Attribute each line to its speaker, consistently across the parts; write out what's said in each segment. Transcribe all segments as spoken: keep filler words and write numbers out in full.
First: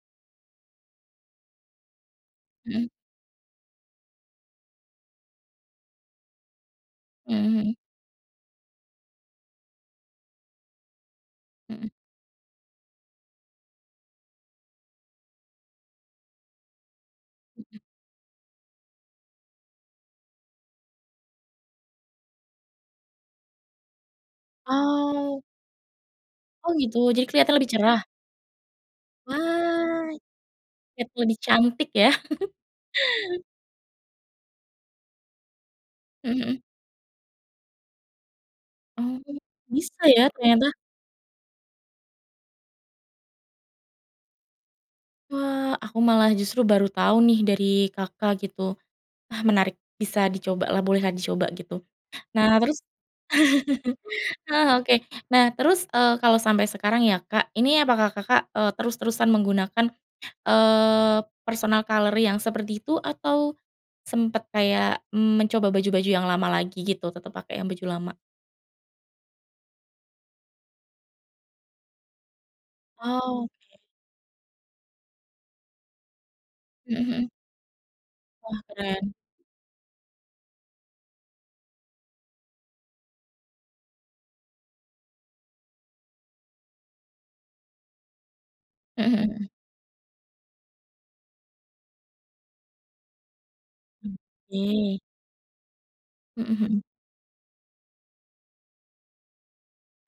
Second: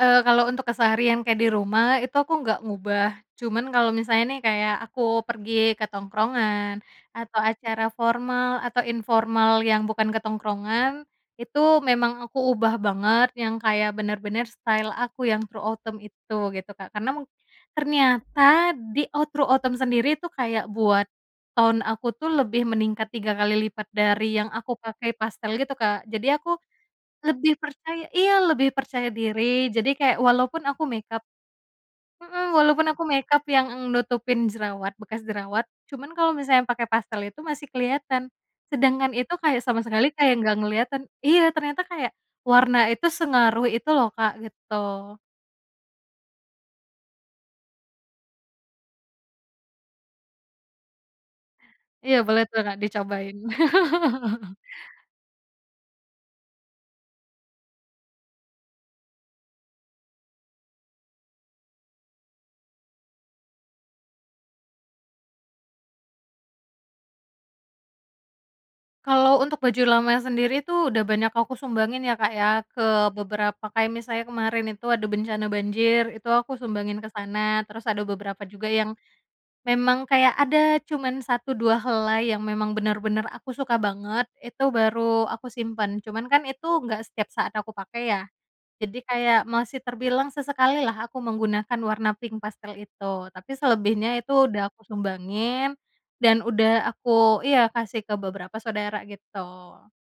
Speaker 1: Eee, kalau untuk keseharian kayak di rumah itu aku nggak
Speaker 2: Hmm.
Speaker 1: ngubah, cuman kalau misalnya nih kayak aku pergi ke tongkrongan atau
Speaker 2: Mhm mhm.
Speaker 1: acara formal atau informal yang bukan ke tongkrongan itu
Speaker 2: Mhm.
Speaker 1: memang aku ubah banget yang kayak bener-bener style aku yang true autumn itu gitu, Kak. Karena mung
Speaker 2: Mhm.
Speaker 1: ternyata di e true autumn sendiri itu kayak buat tone aku tuh lebih meningkat tiga kali lipat dari yang aku pakai
Speaker 2: Oh.
Speaker 1: pastel gitu, Kak. Jadi aku
Speaker 2: Oh gitu, jadi keliatan
Speaker 1: lebih
Speaker 2: lebih cerah?
Speaker 1: percaya iya, lebih percaya diri, jadi
Speaker 2: Wah!
Speaker 1: kayak walaupun aku
Speaker 2: Kelihat
Speaker 1: make-up
Speaker 2: lebih cantik ya?
Speaker 1: hmm, walaupun aku make-up yang eng nutupin jerawat, bekas jerawat cuman kalau
Speaker 2: Mhm mhm.
Speaker 1: misalnya pakai pastel itu masih kelihatan. Sedangkan
Speaker 2: Oh,
Speaker 1: itu kayak sama
Speaker 2: bisa
Speaker 1: sekali
Speaker 2: ya
Speaker 1: kayak nggak
Speaker 2: ternyata?
Speaker 1: kelihatan iya, ternyata kayak warna itu sengaruh itu loh, Kak, gitu.
Speaker 2: Wah, aku malah justru baru tau nih dari Kakak gitu. Wah menarik, bisa dicobalah, bolehlah dicoba gitu.
Speaker 1: Iya boleh
Speaker 2: Nah
Speaker 1: tuh, Kak,
Speaker 2: terus
Speaker 1: dicobain.
Speaker 2: Ah oke, nah terus, eee, kalau sampai sekarang ya, Kak, ini apakah Kakak, eee, terus-terusan menggunakan, eee, personal color yang seperti itu atau sempet kayak mencoba baju-baju yang lama lagi gitu, tetep pakai yang baju lama?
Speaker 1: Kalau untuk baju lama sendiri tuh udah banyak aku sumbangin ya, Kak, ya, ke beberapa,
Speaker 2: Oke.
Speaker 1: kayak misalnya kemarin itu ada bencana banjir itu aku
Speaker 2: Hmm
Speaker 1: sumbangin ke
Speaker 2: hmm.
Speaker 1: sana, terus ada beberapa
Speaker 2: Wah,
Speaker 1: juga yang
Speaker 2: keren.
Speaker 1: memang kayak ada cuman satu dua helai yang memang bener-bener aku suka banget, itu baru aku simpen. Cuman kan itu nggak setiap saat aku pakai ya?
Speaker 2: Hmm
Speaker 1: Jadi
Speaker 2: hmm hmm.
Speaker 1: kayak masih terbilang sesekali lah aku menggunakan warna pink pastel itu. Tapi selebihnya itu udah aku
Speaker 2: Oke.
Speaker 1: sumbangin dan
Speaker 2: Hmm hmm.
Speaker 1: udah aku iya, kasih ke beberapa saudara gitu.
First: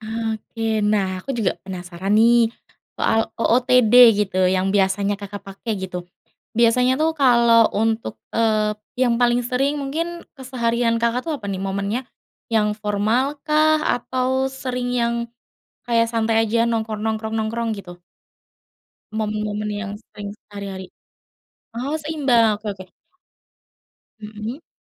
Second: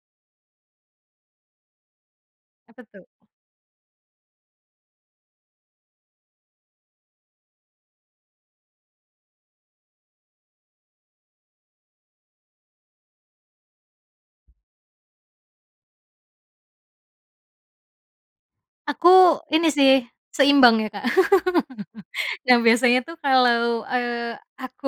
Speaker 2: Oke. Nah aku juga penasaran nih
Speaker 1: Apa tuh?
Speaker 2: soal OOTD gitu, yang biasanya Kakak pakai gitu. Biasanya tuh kalau untuk, eee, yang paling sering mungkin keseharian Kakak tuh apa nih momennya? Yang formal kah atau sering yang kayak santai aja, nongkrong nongkrong nongkrong, gitu?
Speaker 1: Aku
Speaker 2: Momen-momen
Speaker 1: ini
Speaker 2: yang
Speaker 1: sih,
Speaker 2: sering
Speaker 1: seimbang
Speaker 2: sehari-hari?
Speaker 1: ya, Kak.
Speaker 2: Oh seimbang,
Speaker 1: Nah
Speaker 2: oke oke.
Speaker 1: biasanya tuh kalau, eee,
Speaker 2: Mhm.
Speaker 1: aku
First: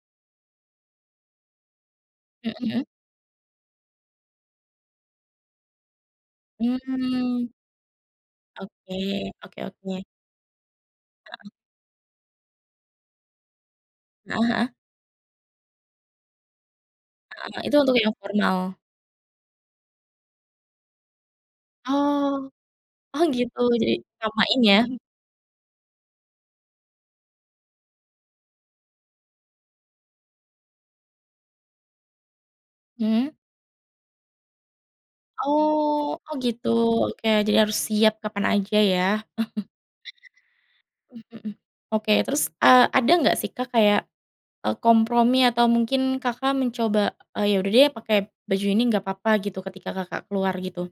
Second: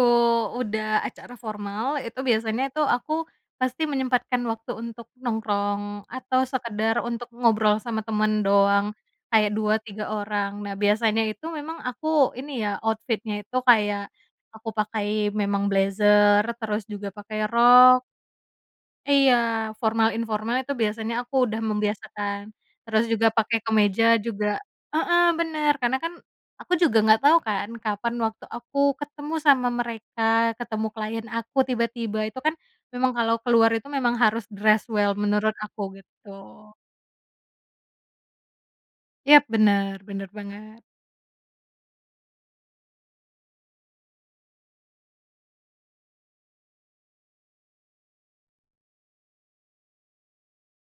Speaker 1: udah acara formal, itu biasanya
Speaker 2: Mhm.
Speaker 1: tuh aku pasti menyempatkan waktu untuk nongkrong atau sekedar untuk
Speaker 2: Mmm.
Speaker 1: ngobrol sama temen doang,
Speaker 2: Oke,
Speaker 1: kayak
Speaker 2: oke
Speaker 1: dua
Speaker 2: oke.
Speaker 1: tiga orang. Nah biasanya itu
Speaker 2: Heeh.
Speaker 1: memang aku ini ya outfit-nya itu kayak
Speaker 2: Heeh heeh.
Speaker 1: aku pakai memang blazer terus juga pakai
Speaker 2: Heeh, Itu untuk
Speaker 1: rok
Speaker 2: yang formal?
Speaker 1: Iya, formal informal itu biasanya aku udah membiasakan.
Speaker 2: Oh.
Speaker 1: Terus
Speaker 2: Oh
Speaker 1: juga
Speaker 2: gitu,
Speaker 1: pakai
Speaker 2: jadi
Speaker 1: kemeja juga
Speaker 2: samain ya?
Speaker 1: heeh, bener, karena kan aku juga nggak tau kan kapan waktu aku ketemu sama mereka ketemu client aku tiba-tiba, itu kan memang kalau
Speaker 2: Hmm.
Speaker 1: keluar itu memang harus dress well menurut aku
Speaker 2: Oh,
Speaker 1: gitu.
Speaker 2: oh gitu, oke jadi harus siap kapan aja ya?
Speaker 1: Yap bener, bener banget.
Speaker 2: Mhm hmm, oke terus, eee, ada enggak sih, Kak, kayak e kompromi atau mungkin Kakak mencoba, "Ya udah deh pakai baju ini enggak papa," gitu, ketika Kakak keluar gitu?